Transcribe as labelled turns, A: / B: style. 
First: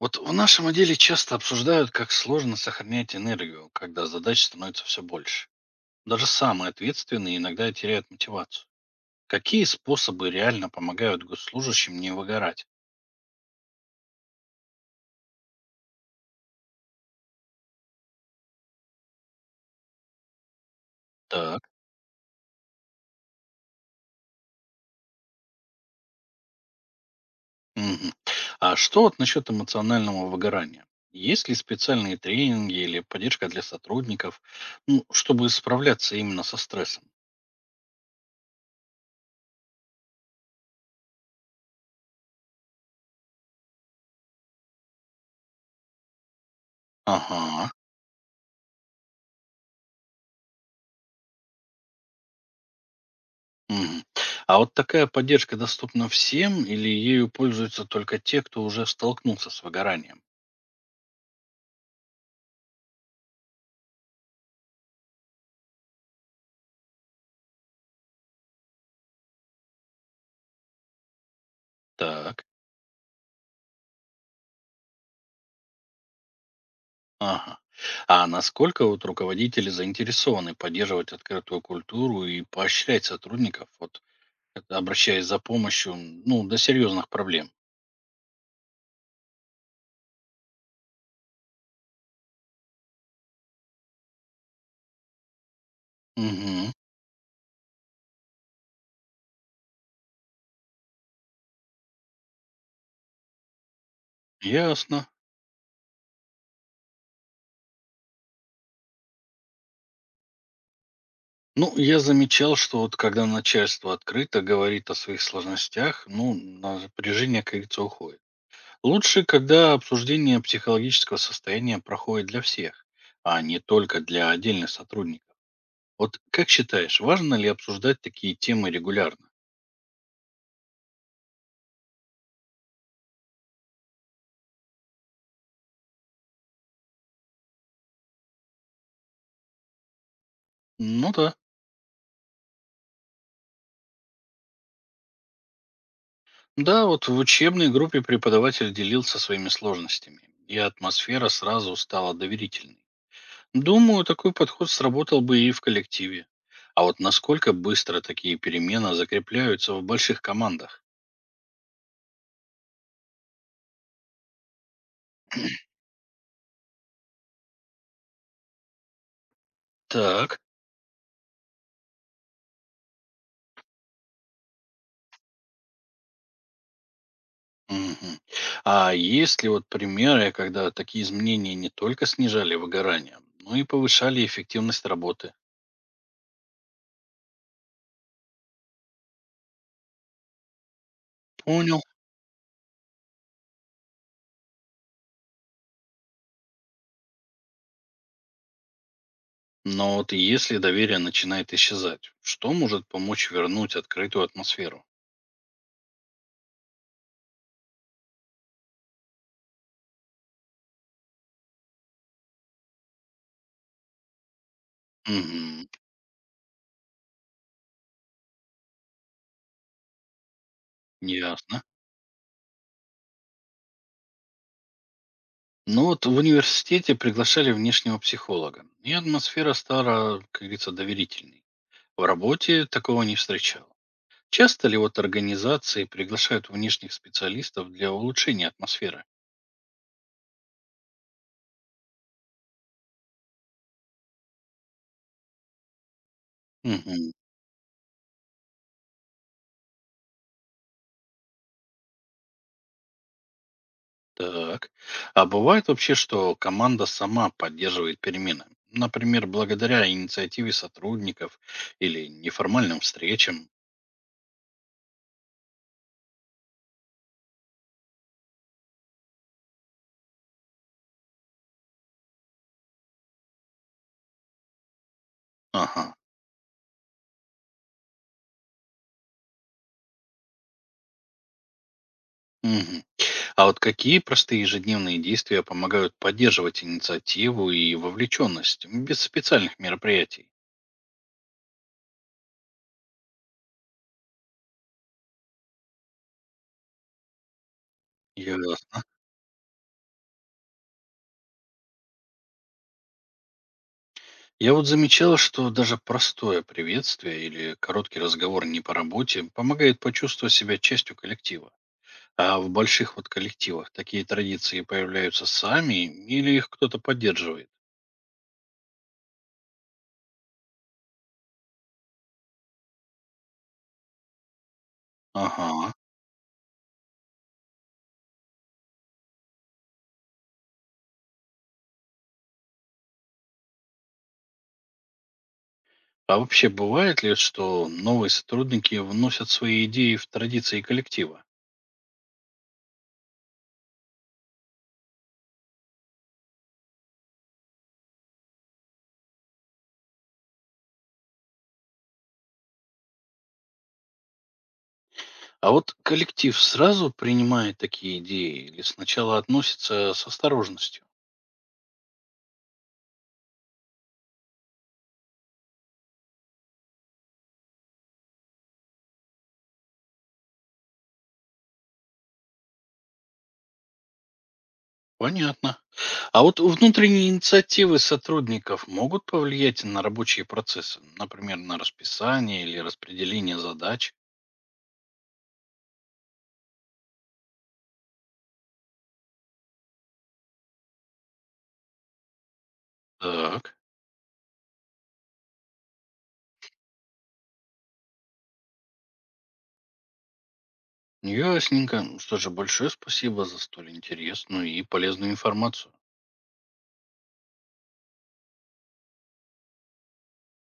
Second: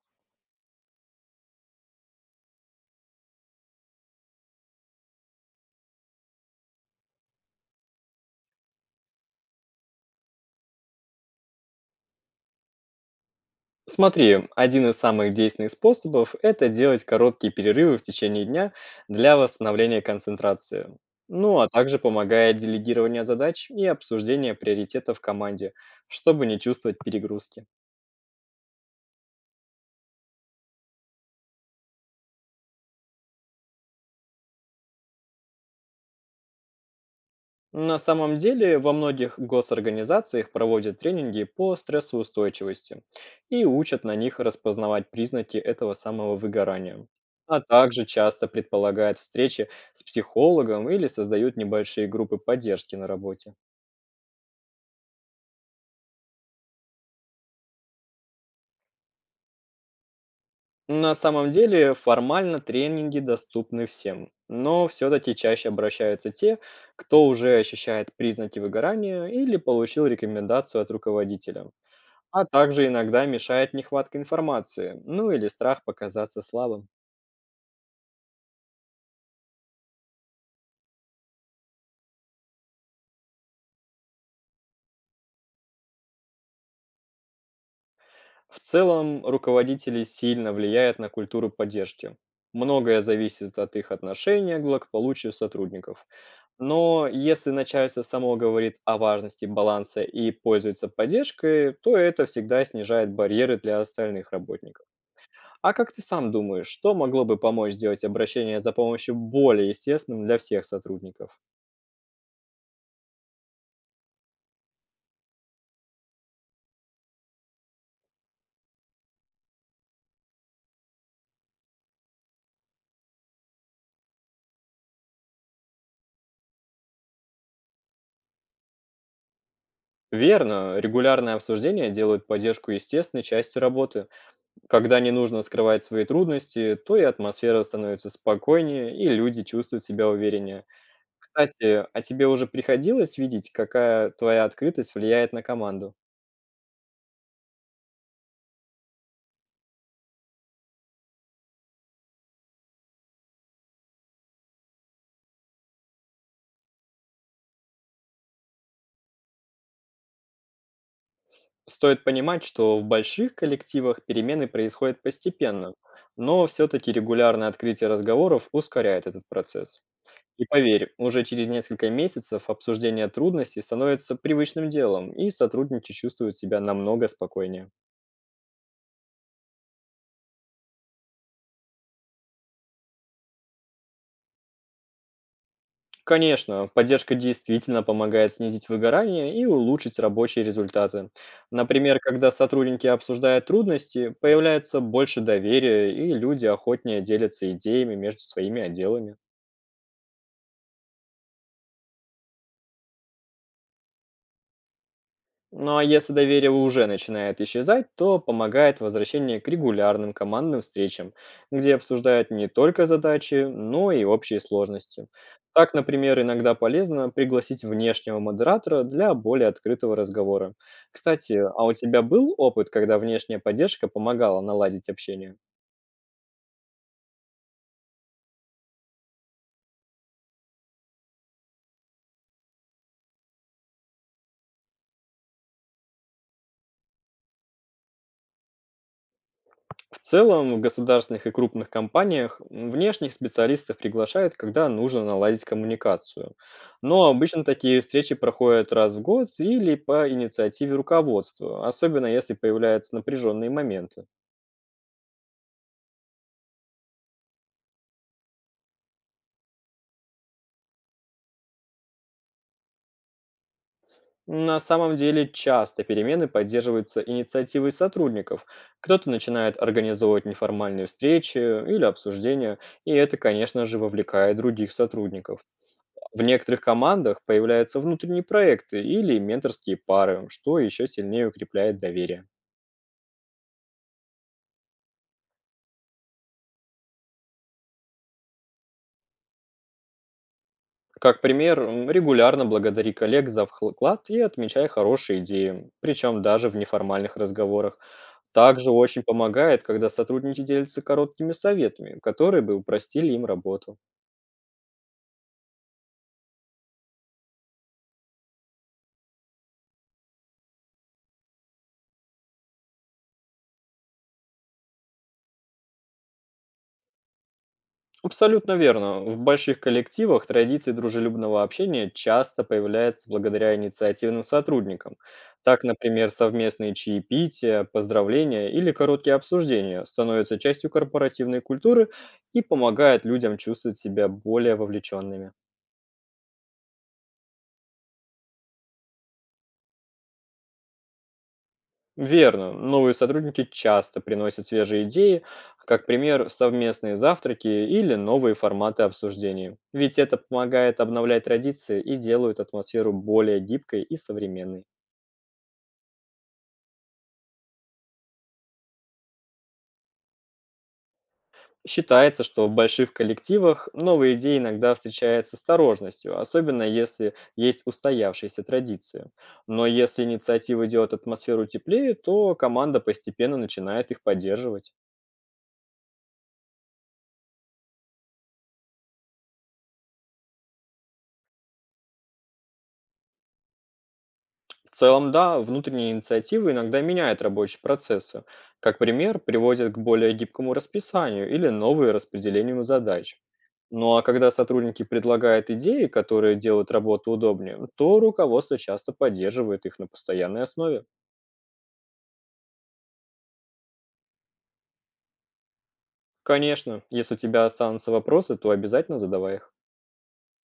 A: Вот в нашем отделе часто обсуждают, как сложно сохранять энергию, когда задач становится все больше. Даже самые ответственные иногда теряют мотивацию. Какие способы реально помогают госслужащим не выгорать?
B: Смотри, один из самых действенных способов – это делать короткие перерывы в течение дня для восстановления концентрации. Ну,
A: Так.
B: а также помогает делегирование задач и обсуждение приоритетов в команде, чтобы не чувствовать перегрузки.
A: Мгм. А что вот насчет эмоционального выгорания? Есть ли специальные тренинги или поддержка для сотрудников, ну, чтобы справляться именно со стрессом?
B: На самом деле, во многих госорганизациях проводят тренинги по стрессоустойчивости и учат на них распознавать признаки этого самого выгорания. А
A: Ага.
B: также часто предполагают встречи с психологом или создают небольшие группы поддержки на работе.
A: Мгм. А вот такая поддержка доступна всем или ею пользуются только те, кто уже столкнулся с выгоранием?
B: На самом деле формально тренинги доступны всем, но все-таки чаще обращаются те, кто уже ощущает признаки выгорания или получил рекомендацию от руководителя. А
A: Так,
B: также иногда мешает нехватка информации, ну или страх показаться слабым.
A: ага. А насколько вот руководители заинтересованы поддерживать открытую культуру и поощрять сотрудников, вот, это обращаясь за помощью, до серьезных проблем?
B: В целом, руководители сильно влияют на культуру поддержки. Многое зависит от их отношения к благополучию сотрудников.
A: Угу,
B: Но если начальство само говорит о важности баланса и пользуется поддержкой, то это всегда снижает барьеры для остальных работников.
A: ясно.
B: А как ты сам думаешь, что могло бы помочь сделать обращение за помощью более естественным для всех сотрудников?
A: Ну, я замечал, что вот когда начальство открыто говорит о своих сложностях, ну, напряжение, как говорится, уходит. Лучше, когда обсуждение психологического состояния проходит для всех, а не только для отдельных сотрудников. Вот как считаешь, важно ли обсуждать такие темы регулярно?
B: Верно, регулярное обсуждение делает поддержку естественной частью работы. Когда не нужно скрывать свои трудности, то и атмосфера становится спокойнее, и люди чувствуют себя увереннее.
A: Ну да.
B: Кстати, а тебе уже приходилось видеть, какая твоя открытость влияет на команду?
A: Да, вот в учебной группе преподаватель делился своими сложностями, и атмосфера сразу стала доверительной. Думаю, такой подход сработал бы и в коллективе. А вот насколько быстро такие перемены закрепляются в больших командах?
B: Стоит понимать, что в больших коллективах перемены происходят постепенно, но все-таки регулярное открытие разговоров ускоряет этот процесс.
A: Так.
B: И поверь, уже через несколько месяцев обсуждение трудностей становится привычным делом, и сотрудники чувствуют себя намного спокойнее.
A: Мгм. А есть ли вот примеры, когда такие изменения не только снижали выгорание, но и повышали эффективность работы?
B: Конечно, поддержка действительно помогает снизить выгорание и улучшить рабочие результаты.
A: Понял.
B: Например, когда сотрудники обсуждают трудности, появляется больше доверия, и люди охотнее делятся идеями между своими отделами.
A: Но вот если доверие начинает исчезать, что может помочь вернуть открытую атмосферу?
B: Ну а если доверие уже начинает исчезать, то помогает возвращение к регулярным командным встречам, где обсуждают не только задачи, но и общие сложности.
A: Мгм.
B: Так, например, иногда полезно пригласить внешнего модератора для более открытого разговора. Кстати,
A: Ясно.
B: а у тебя был опыт, когда внешняя поддержка помогала наладить общение?
A: Ну вот в университете приглашали внешнего психолога, и атмосфера стала, как говорится, доверительной. В работе такого не встречал. Часто ли вот организации приглашают внешних специалистов для улучшения атмосферы?
B: В целом, в государственных и крупных компаниях внешних специалистов приглашают, когда нужно наладить коммуникацию. Но
A: Мгм.
B: обычно такие встречи проходят раз в год или по инициативе руководства, особенно если появляются напряженные моменты.
A: Так. А бывает вообще, что команда сама поддерживает перемены? Например, благодаря инициативе сотрудников или неформальным встречам?
B: На самом деле, часто перемены поддерживаются инициативой сотрудников. Кто-то начинает организовывать неформальные встречи или обсуждения, и это, конечно же, вовлекает других сотрудников.
A: Ага.
B: В некоторых командах появляются внутренние проекты или менторские пары, что еще сильнее укрепляет доверие.
A: Мгм. А вот какие простые ежедневные действия помогают поддерживать инициативу и вовлеченность без специальных мероприятий?
B: Как пример, регулярно благодари коллег за вклад и отмечай хорошие идеи, причем даже в неформальных разговорах. Также
A: Ясно.
B: очень помогает, когда сотрудники делятся короткими советами, которые бы упростили им работу.
A: Я вот замечал, что даже простое приветствие или короткий разговор не по работе помогает почувствовать себя частью коллектива. А в больших вот коллективах такие традиции появляются сами или их кто-то поддерживает?
B: Абсолютно верно. В больших коллективах традиции дружелюбного общения часто появляются благодаря инициативным сотрудникам. Так,
A: Ага.
B: например, совместные чаепития, поздравления или короткие обсуждения становятся частью корпоративной культуры и помогают людям чувствовать себя более вовлеченными.
A: А вообще бывает ли, что новые сотрудники вносят свои идеи в традиции коллектива?
B: Верно. Новые сотрудники часто приносят свежие идеи, как пример совместные завтраки или новые форматы обсуждений. Ведь это помогает обновлять традиции и делают атмосферу более гибкой и современной.
A: А вот коллектив сразу принимает такие идеи или сначала относится с осторожностью?
B: Считается, что в больших коллективах новые идеи иногда встречаются с осторожностью, особенно если есть устоявшиеся традиции. Но если инициатива делает атмосферу теплее, то команда постепенно начинает их поддерживать.
A: Понятно. А вот внутренние инициативы сотрудников могут повлиять на рабочие процессы, например, на расписание или распределение задач?
B: В целом, да, внутренние инициативы иногда меняют рабочие процессы. Как пример, приводят к более гибкому расписанию или новые распределению задач.
A: Так,
B: Ну а когда сотрудники предлагают идеи, которые делают работу удобнее, то руководство часто поддерживает их на постоянной основе.
A: ясненько. Ну, что же, большое спасибо за столь интересную и полезную информацию.
B: Конечно, если у тебя останутся вопросы, то обязательно задавай их.